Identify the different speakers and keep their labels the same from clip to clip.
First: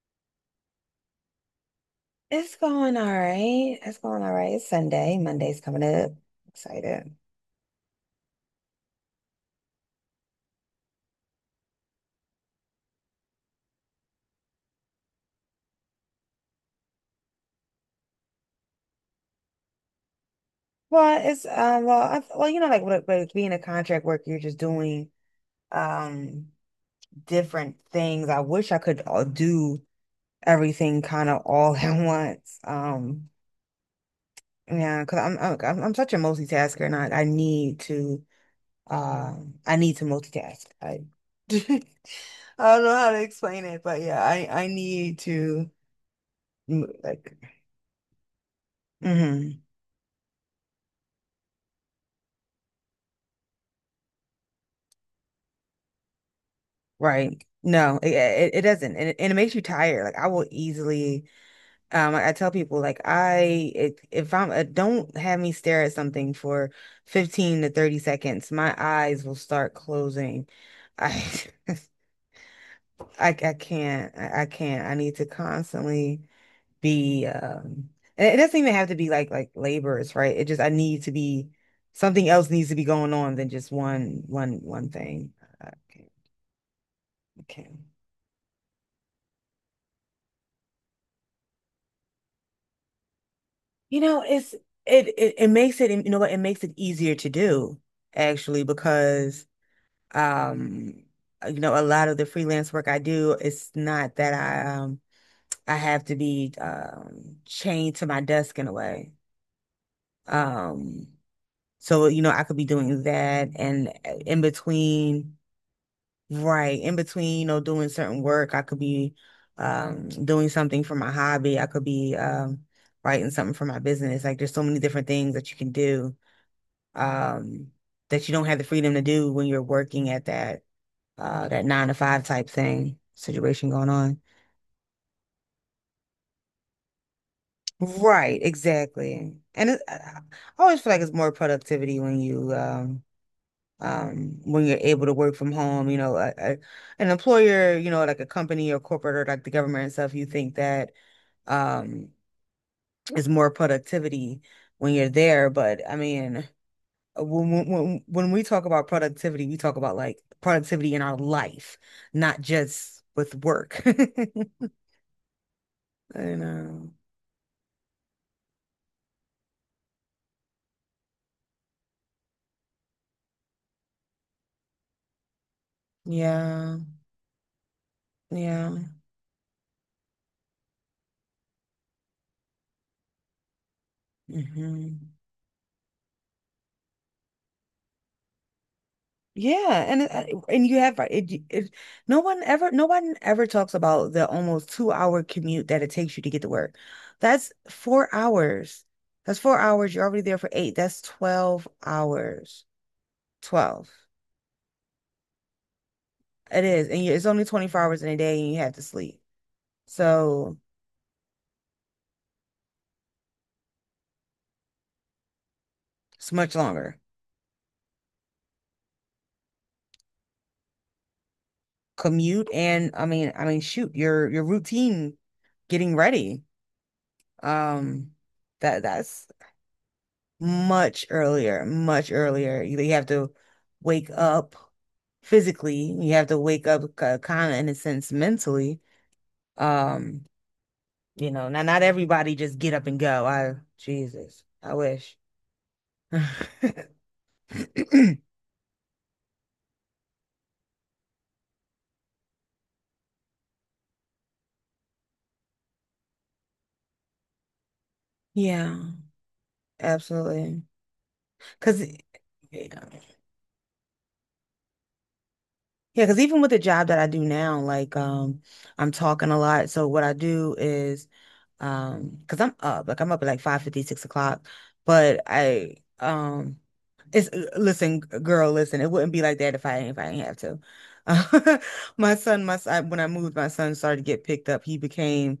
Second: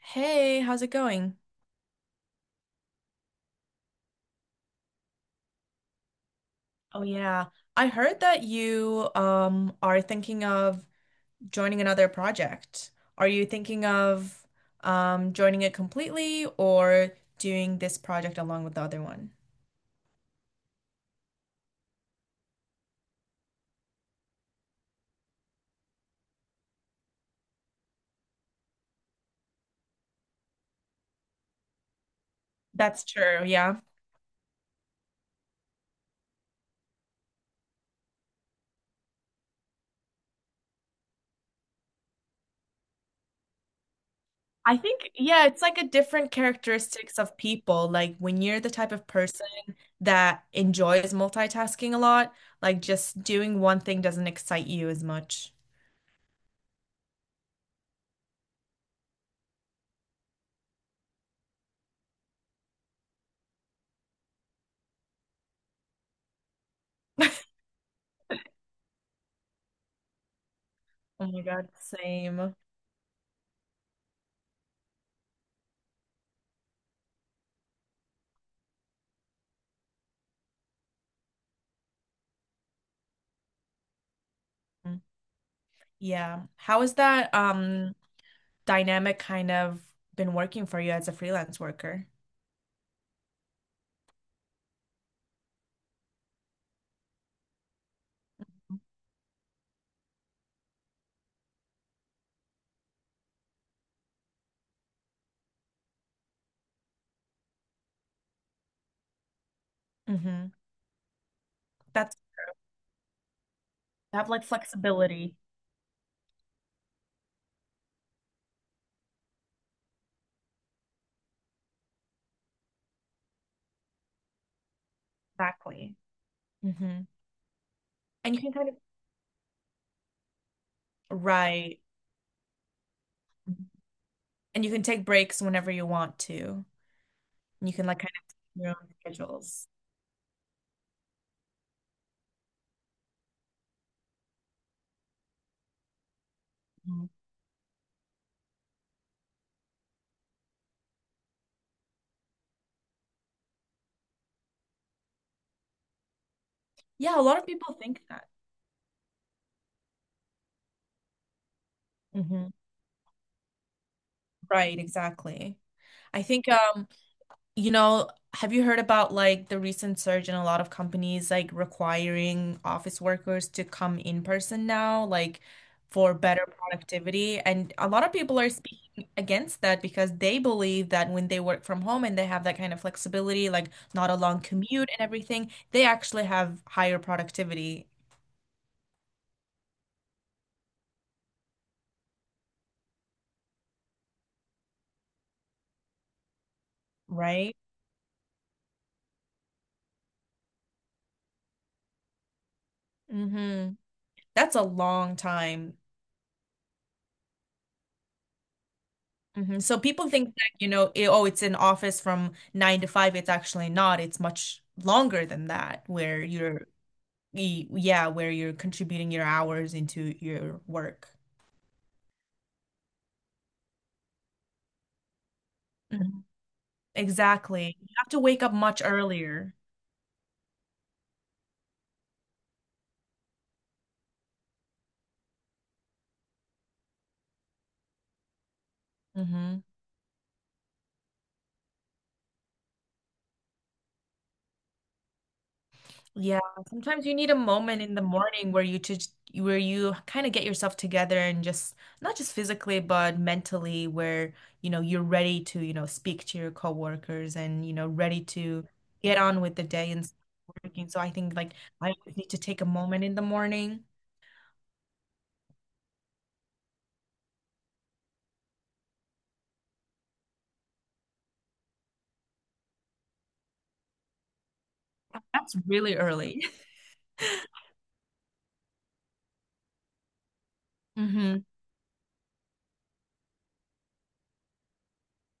Speaker 1: Hey, how's it going?
Speaker 2: It's going all right. It's going all right. It's Sunday. Monday's coming up.
Speaker 1: Oh
Speaker 2: Excited.
Speaker 1: yeah, I heard that you are thinking of joining another project. Are you thinking of joining it completely or doing this project along with the other one?
Speaker 2: Well, it's well well you know like with being a contract worker, you're just doing um different things. I wish I could all do everything kind of all at once.
Speaker 1: That's
Speaker 2: Um
Speaker 1: true, yeah.
Speaker 2: yeah, because I'm such a multitasker, and I need to I need to multitask. I I don't know how to explain it, but yeah, I
Speaker 1: I think,
Speaker 2: need
Speaker 1: yeah, it's
Speaker 2: to
Speaker 1: like a different characteristics
Speaker 2: like.
Speaker 1: of people. Like when you're the type of person
Speaker 2: Mm-hmm.
Speaker 1: that enjoys multitasking a lot, like just doing one thing doesn't excite you as much.
Speaker 2: Right. No, it doesn't. And it makes you tired. Like I will easily, I tell people like I, it, if I'm, don't have me stare at something for 15 to 30 seconds. My eyes will start closing. I,
Speaker 1: Oh my God, same.
Speaker 2: I can't, I can't. I need to constantly be, and it doesn't even have to be like, labors, right? It just, I need to be, something else needs to be going on than just one thing. I can't,
Speaker 1: Yeah. How has that
Speaker 2: I can't.
Speaker 1: dynamic kind of been working for you as a freelance worker?
Speaker 2: You know, it's it makes it, you know what, it makes it easier to do actually because um you know a lot of the freelance work I do, it's not that I have to be chained to my desk in a way.
Speaker 1: Mm-hmm.
Speaker 2: Um, so
Speaker 1: That's
Speaker 2: you know I could be doing that and
Speaker 1: You have
Speaker 2: in
Speaker 1: like flexibility.
Speaker 2: between, right, in between, you know, doing certain work, I could be doing something for my hobby. I could be writing something for my business. Like there's so many different things that you can
Speaker 1: Exactly.
Speaker 2: do
Speaker 1: Mm-hmm.
Speaker 2: um, that you
Speaker 1: And you
Speaker 2: don't
Speaker 1: can
Speaker 2: have the
Speaker 1: kind of
Speaker 2: freedom to do when you're working at that that
Speaker 1: right.
Speaker 2: nine to five type thing situation going on.
Speaker 1: And you can take breaks whenever you want to. And you can like kind
Speaker 2: Right,
Speaker 1: of your own
Speaker 2: exactly.
Speaker 1: schedules.
Speaker 2: And it, I always feel like it's more productivity when you when you're able to work from home. You know,
Speaker 1: Mhm.
Speaker 2: an employer, you know, like a company or corporate or like the government and stuff. You think that um, is more productivity when you're there, but I mean.
Speaker 1: Yeah, a lot of
Speaker 2: when when
Speaker 1: people think
Speaker 2: when
Speaker 1: that.
Speaker 2: when we talk about productivity, we talk about like productivity in our life, not
Speaker 1: Hmm.
Speaker 2: just with work.
Speaker 1: Right, exactly. I
Speaker 2: I
Speaker 1: think,
Speaker 2: know.
Speaker 1: you know, have you heard about like the recent surge in a lot of companies like requiring office workers to come in person now, like for better
Speaker 2: Yeah.
Speaker 1: productivity? And a lot of people are
Speaker 2: Yeah.
Speaker 1: speaking against that because they believe that when they work from home and they have that kind of flexibility, like not a long commute and
Speaker 2: Hmm.
Speaker 1: everything, they actually have higher productivity,
Speaker 2: Yeah, and it- and you have right, no one ever talks about the almost 2-hour commute that it takes you to get to work. That's
Speaker 1: right?
Speaker 2: 4 hours. That's 4 hours. You're already there for 8. That's 12 hours.
Speaker 1: Mm-hmm.
Speaker 2: 12.
Speaker 1: That's a long time.
Speaker 2: It is. And you, it's only 24 hours in a day and you have to sleep.
Speaker 1: Hmm. So people think that,
Speaker 2: So
Speaker 1: you know, it, oh, it's an office from nine to five. It's actually not. It's much longer than that, where
Speaker 2: it's much
Speaker 1: you're,
Speaker 2: longer.
Speaker 1: y- yeah, where you're contributing your hours into your work.
Speaker 2: Commute and I mean, shoot, your routine getting
Speaker 1: Mhm.
Speaker 2: ready.
Speaker 1: Exactly. You have
Speaker 2: Um,
Speaker 1: to wake up
Speaker 2: that
Speaker 1: much
Speaker 2: that's
Speaker 1: earlier.
Speaker 2: much earlier, much earlier. You have to wake up physically. You have to wake up kind of in a sense mentally.
Speaker 1: Hmm.
Speaker 2: Um, you know, not everybody just get up and go. I Jesus, I wish.
Speaker 1: Yeah, sometimes you need a moment in the morning where you kind of get yourself together and just not just physically but mentally, where you know you're ready to speak to your coworkers and ready to
Speaker 2: Yeah,
Speaker 1: get on with the day and start
Speaker 2: absolutely.
Speaker 1: working. So I think, like,
Speaker 2: Because,
Speaker 1: I always need to take a moment in the morning.
Speaker 2: yeah, because even with the job that I do now, like I'm talking a lot. So what I do is because I'm up, like I'm up at like 5:50, 6 o'clock. But
Speaker 1: That's
Speaker 2: I
Speaker 1: really early.
Speaker 2: it's listen, g- girl, listen. It wouldn't be like that if I didn't have
Speaker 1: Mm-hmm.
Speaker 2: to. My son, when I moved, my son started to get picked up. He became,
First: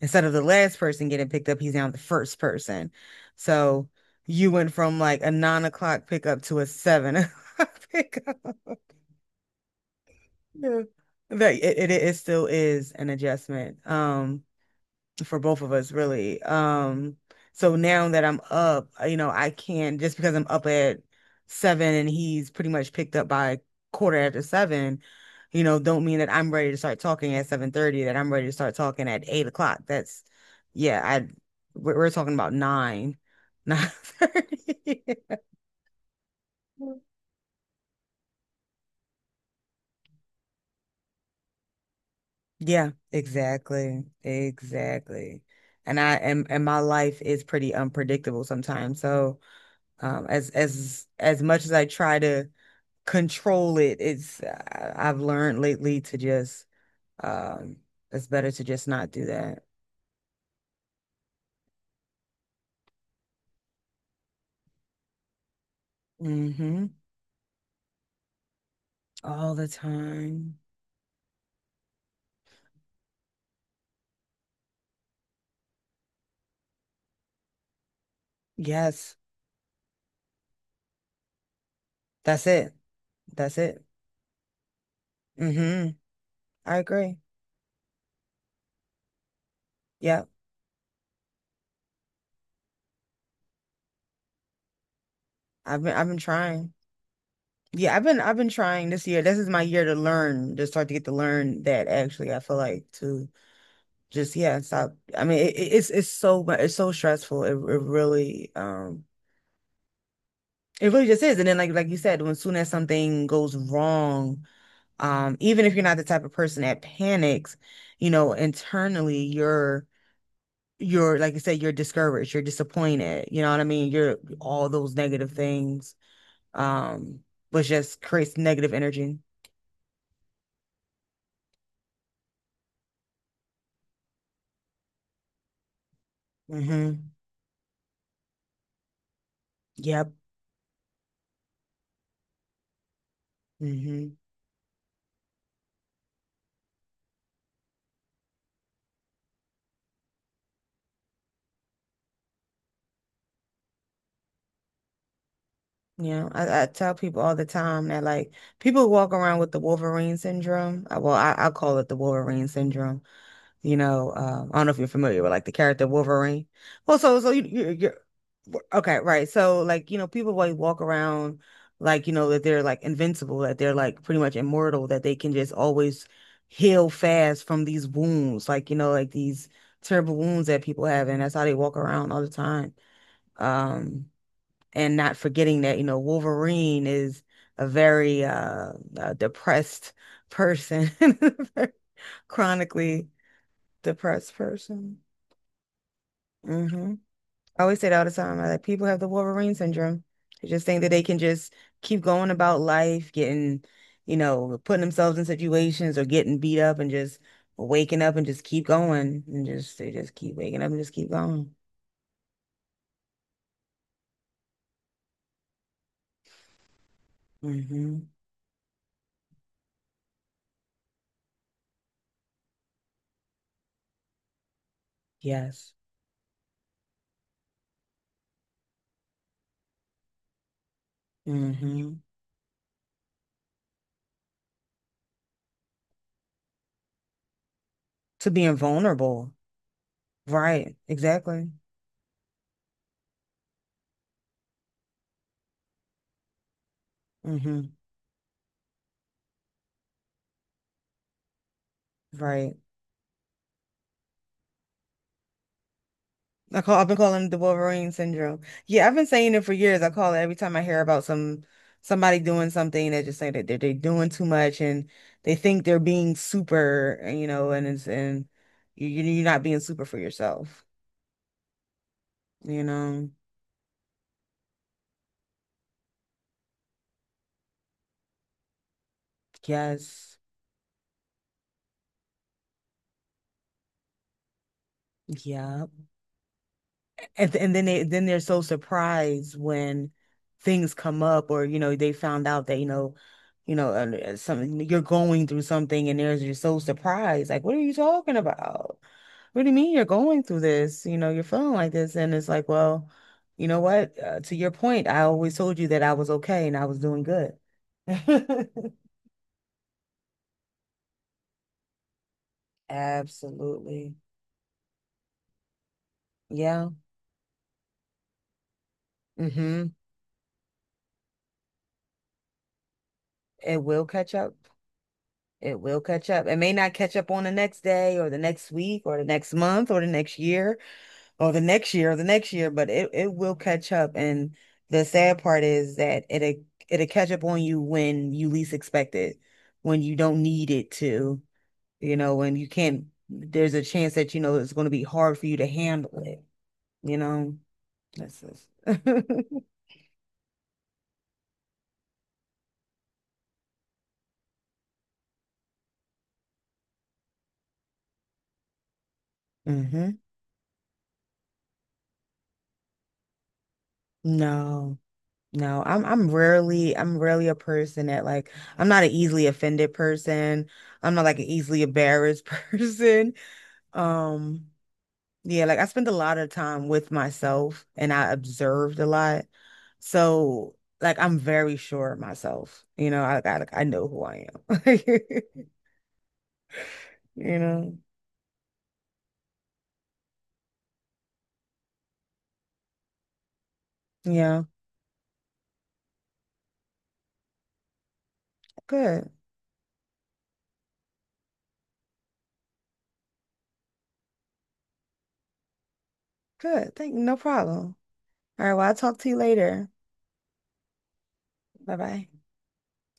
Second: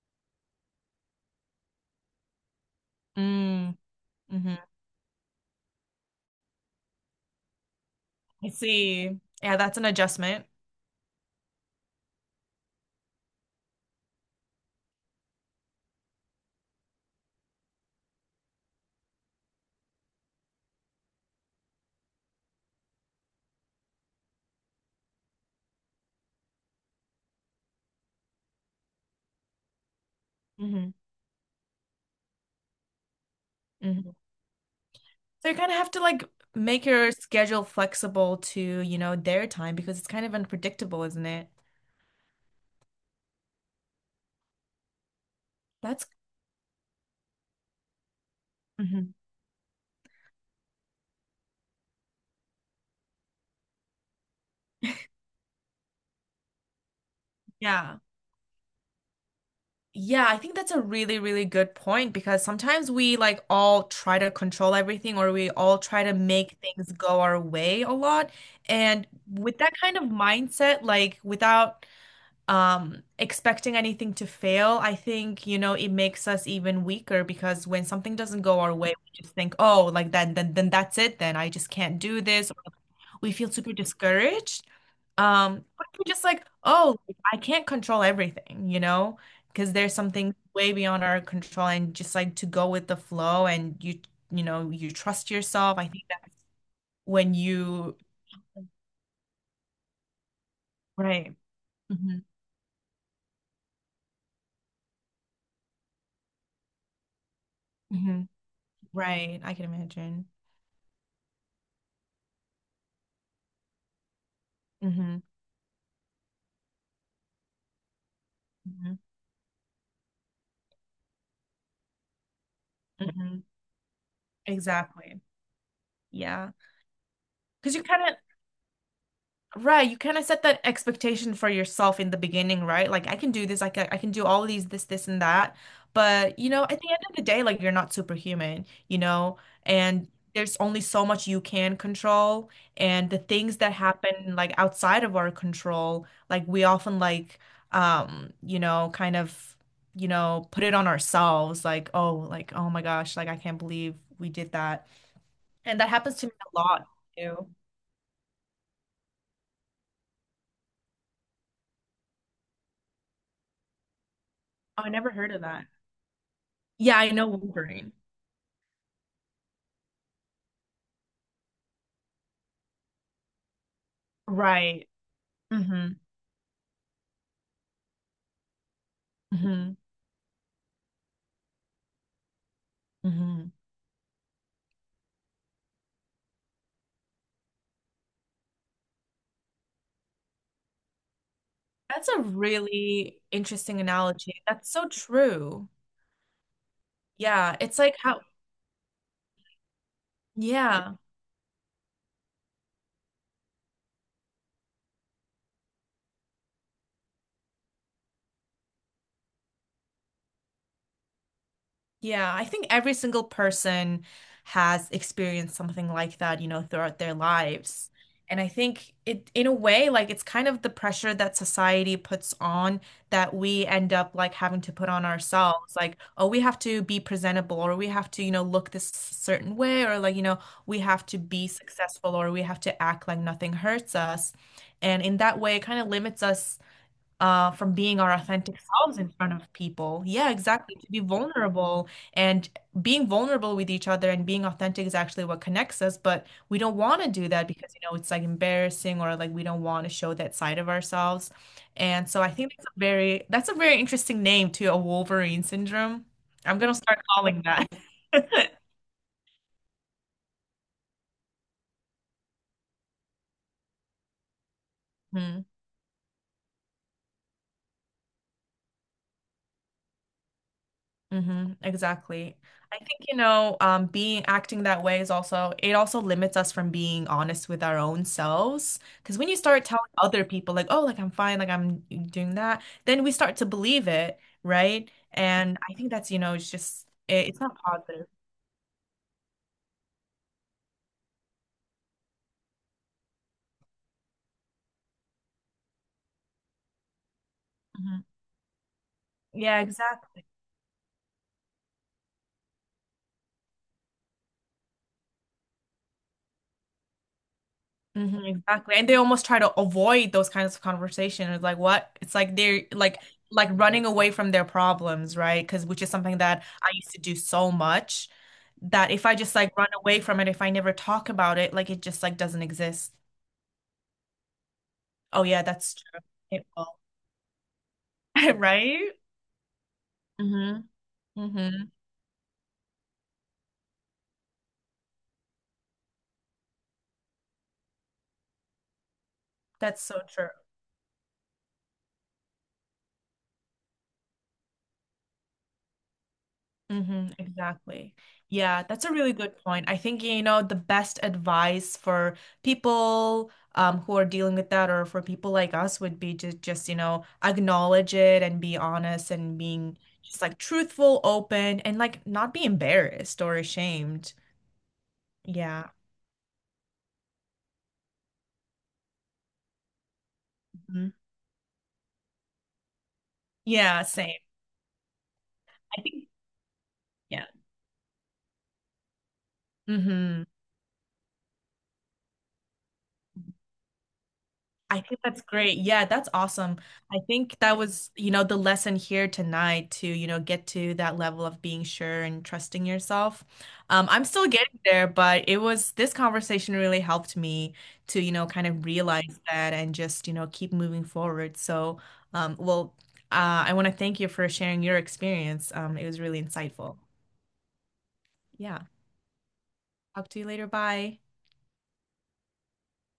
Speaker 2: instead of the last person getting picked up, he's now the first person.
Speaker 1: Mm,
Speaker 2: So
Speaker 1: hmm, mm,
Speaker 2: you went
Speaker 1: hmm.
Speaker 2: from like a 9 o'clock pickup to a 7 o'clock pickup.
Speaker 1: I see. Yeah, that's an adjustment.
Speaker 2: Yeah. That it still is an adjustment for both of us really. Um, so now that I'm up, you know, I can just, because I'm up at 7 and he's pretty much picked up by quarter after 7, you know, don't mean that I'm ready to start talking at 7:30, that I'm ready to start talking at 8 o'clock. That's,
Speaker 1: Hmm,
Speaker 2: yeah, I we're, talking about 9, nine
Speaker 1: hmm.
Speaker 2: thirty.
Speaker 1: So you kind of have to like make your schedule flexible to, you know, their time because it's kind of unpredictable, isn't it?
Speaker 2: Yeah, exactly. Exactly. And
Speaker 1: That's,
Speaker 2: I am, and my life is pretty unpredictable sometimes.
Speaker 1: Mhm.
Speaker 2: So, as much as I try to control it, it's, I've learned lately to just um
Speaker 1: Yeah.
Speaker 2: it's better to just not do that.
Speaker 1: Yeah, I think that's a really, really good point because sometimes we like all try to control everything, or we all try to make
Speaker 2: Mm-hmm.
Speaker 1: things go our way a lot. And
Speaker 2: All
Speaker 1: with
Speaker 2: the
Speaker 1: that kind of
Speaker 2: time.
Speaker 1: mindset, like without expecting anything to fail, I think, you know, it makes us even weaker, because when something doesn't go our way, we
Speaker 2: Yes.
Speaker 1: just think, oh, like then that's it, then I just can't do
Speaker 2: That's
Speaker 1: this,
Speaker 2: it.
Speaker 1: we feel
Speaker 2: That's
Speaker 1: super
Speaker 2: it.
Speaker 1: discouraged. But
Speaker 2: Mm-hmm.
Speaker 1: if we're just like,
Speaker 2: I
Speaker 1: oh,
Speaker 2: agree.
Speaker 1: I can't control everything, you know, because there's
Speaker 2: Yeah,
Speaker 1: something way beyond our control, and just like to go with the flow, and you trust yourself. I think
Speaker 2: I've been
Speaker 1: that
Speaker 2: trying.
Speaker 1: when
Speaker 2: Yeah,
Speaker 1: you,
Speaker 2: I've been trying this year. This is my year to learn, to start to get to
Speaker 1: right,
Speaker 2: learn that
Speaker 1: hmm,
Speaker 2: actually. I feel like to just, yeah, stop. I mean, it, it's so mu- it's so stressful. It,
Speaker 1: hmm, right, I can imagine.
Speaker 2: it really just is. And then like you said, when soon as something goes wrong,
Speaker 1: Hmm,
Speaker 2: even if you're not the type of person that panics, you know,
Speaker 1: hmm,
Speaker 2: internally you're like, you said, you're discouraged, you're disappointed. You
Speaker 1: hmm.
Speaker 2: know what I mean? You're all those
Speaker 1: Exactly.
Speaker 2: negative things,
Speaker 1: Yeah,
Speaker 2: um, which
Speaker 1: because you
Speaker 2: just
Speaker 1: kind of
Speaker 2: creates negative energy.
Speaker 1: right, you kind of set that expectation for yourself in the beginning, right? Like I can do this, I can do all these, this and that. But, you know, at the end
Speaker 2: Mm-hmm.
Speaker 1: of the day, like you're not superhuman, you know,
Speaker 2: Yeah.
Speaker 1: and there's only so much you can control, and the things that
Speaker 2: Hmm.
Speaker 1: happen like outside of our control, like we often like you know, kind of, you know, put it on ourselves like oh my gosh, like I can't believe we did that. And that happens to
Speaker 2: Yeah,
Speaker 1: me a
Speaker 2: I
Speaker 1: lot
Speaker 2: tell people all the
Speaker 1: too.
Speaker 2: time that like people walk around with the Wolverine syndrome. Well, I call it the Wolverine syndrome. You know, I don't know if
Speaker 1: Oh,
Speaker 2: you're
Speaker 1: I never
Speaker 2: familiar with
Speaker 1: heard of
Speaker 2: like the
Speaker 1: that.
Speaker 2: character Wolverine.
Speaker 1: Yeah,
Speaker 2: Well,
Speaker 1: I
Speaker 2: so
Speaker 1: know
Speaker 2: you,
Speaker 1: Wolverine.
Speaker 2: you're okay, right? So like, you know, people like walk around, like you know that they're like invincible, that they're like pretty much immortal,
Speaker 1: Right.
Speaker 2: that they can just
Speaker 1: Hmm,
Speaker 2: always heal fast from these wounds, like you know, like these
Speaker 1: hmm,
Speaker 2: terrible wounds that people have, and that's how they walk around all the time.
Speaker 1: hmm.
Speaker 2: Um, and not forgetting that, you know, Wolverine is a very depressed person,
Speaker 1: That's a
Speaker 2: chronically
Speaker 1: really interesting
Speaker 2: depressed
Speaker 1: analogy. That's so
Speaker 2: person.
Speaker 1: true.
Speaker 2: Hmm.
Speaker 1: Yeah,
Speaker 2: I always
Speaker 1: it's
Speaker 2: say
Speaker 1: like
Speaker 2: that all the
Speaker 1: how,
Speaker 2: time. I like people have the Wolverine syndrome. They just think that
Speaker 1: yeah.
Speaker 2: they can just keep going about life, getting, you know, putting themselves in situations or getting beat up and just waking up and just keep going and just, they just keep waking up and just keep going.
Speaker 1: Yeah, I think every single person has experienced something like that, you know, throughout their lives.
Speaker 2: Hmm.
Speaker 1: And I think it, in a way, like it's kind of the pressure that society puts on that we end up like having to put on
Speaker 2: Yes.
Speaker 1: ourselves. Like, oh, we have to be presentable, or we have to, you know, look this certain way, or like, you know, we have to be
Speaker 2: Hmm.
Speaker 1: successful, or we have to act like nothing hurts us. And in that way, it kind of limits us, from being our
Speaker 2: To being
Speaker 1: authentic selves in front
Speaker 2: vulnerable.
Speaker 1: of people. Yeah,
Speaker 2: Right,
Speaker 1: exactly. To be
Speaker 2: exactly.
Speaker 1: vulnerable and being vulnerable with each other and being authentic is actually what connects us, but we don't want to do that because,
Speaker 2: Hmm.
Speaker 1: you know, it's like embarrassing or like we don't want to show that side of ourselves. And so I think
Speaker 2: Right.
Speaker 1: that's a very interesting name too, a Wolverine syndrome. I'm
Speaker 2: I call,
Speaker 1: gonna
Speaker 2: I've been
Speaker 1: start
Speaker 2: calling it the
Speaker 1: calling that.
Speaker 2: Wolverine syndrome. Yeah, I've been saying it for years. I call it every time I hear about somebody doing something, they just say that they're doing too much, and they
Speaker 1: Hmm.
Speaker 2: think they're being super, and, you know, and it's, and you're not being super for yourself,
Speaker 1: Hmm, exactly.
Speaker 2: you
Speaker 1: I think,
Speaker 2: know.
Speaker 1: you know, being acting that way is also, it also limits us from being honest with our own selves. Because when you start telling
Speaker 2: Yes.
Speaker 1: other people, like, oh, like I'm fine, like I'm doing that, then we start to believe it, right? And
Speaker 2: Yeah.
Speaker 1: I think that's, you know, it's just, it,
Speaker 2: And,
Speaker 1: it's
Speaker 2: and
Speaker 1: not
Speaker 2: then they, then
Speaker 1: positive.
Speaker 2: they're so surprised when things come up, or you know they found out that, you know, something you're going through, something, and there's, you're so surprised like, what are you
Speaker 1: Mhm.
Speaker 2: talking about? What do you
Speaker 1: Yeah,
Speaker 2: mean you're going
Speaker 1: exactly.
Speaker 2: through this? You know, you're feeling like this. And it's like, well, you know what, to your point, I always told you that I was okay and I was doing good.
Speaker 1: Mhm, exactly. And they almost try to avoid those kinds of conversations. It's like what? It's like they're like running
Speaker 2: Absolutely.
Speaker 1: away from their problems, right? Because which is something that
Speaker 2: Yeah.
Speaker 1: I used to do so much that if I just like
Speaker 2: Mm-hmm.
Speaker 1: run away from it, if I never talk about it, like it just like doesn't exist.
Speaker 2: It will catch up.
Speaker 1: Oh yeah,
Speaker 2: It
Speaker 1: that's
Speaker 2: will
Speaker 1: true.
Speaker 2: catch up. It
Speaker 1: It
Speaker 2: may not
Speaker 1: will.
Speaker 2: catch up on the next day or the next week
Speaker 1: Right?
Speaker 2: or the next month or the next year
Speaker 1: Mm-hmm.
Speaker 2: or the
Speaker 1: Mm-hmm.
Speaker 2: next year or the next year, but it will catch up. And the sad part is that it'll catch up on you when you least expect it,
Speaker 1: That's
Speaker 2: when you
Speaker 1: so
Speaker 2: don't
Speaker 1: true.
Speaker 2: need it to, you know, when you can't, there's a chance that, you know, it's going to be hard for you to handle it, you
Speaker 1: Mm-hmm,
Speaker 2: know.
Speaker 1: exactly.
Speaker 2: That's just...
Speaker 1: Yeah, that's a really good point. I think, you know, the best advice for people, who are dealing with that, or for people like us, would be to just, you know, acknowledge it and be honest and being
Speaker 2: Hmm.
Speaker 1: just like truthful, open, and like not be embarrassed or ashamed.
Speaker 2: No. No,
Speaker 1: Yeah.
Speaker 2: I'm rarely, a person that, like, I'm not an easily offended person.
Speaker 1: Mhm.
Speaker 2: I'm not like an easily embarrassed person.
Speaker 1: Yeah, same.
Speaker 2: Um, yeah, like I
Speaker 1: I
Speaker 2: spend a
Speaker 1: think,
Speaker 2: lot of time with
Speaker 1: yeah.
Speaker 2: myself and I observed a lot.
Speaker 1: Mm-hmm.
Speaker 2: So like I'm very sure of myself. You know, I like, I know who I am.
Speaker 1: I think that's great. Yeah, that's awesome. I think
Speaker 2: You
Speaker 1: that
Speaker 2: know.
Speaker 1: was, you know, the lesson here tonight, to, you know, get to that level of being sure and trusting yourself. I'm still
Speaker 2: Yeah.
Speaker 1: getting there, but it was this conversation really helped me to, you know, kind of
Speaker 2: Good.
Speaker 1: realize that and just, you know, keep moving forward. So, well, I want to thank you for sharing your experience. It was really
Speaker 2: Good.
Speaker 1: insightful.
Speaker 2: Thank you. No problem. All right,
Speaker 1: Yeah.
Speaker 2: well, I'll talk to you later.
Speaker 1: Talk to you later. Bye.
Speaker 2: Bye-bye.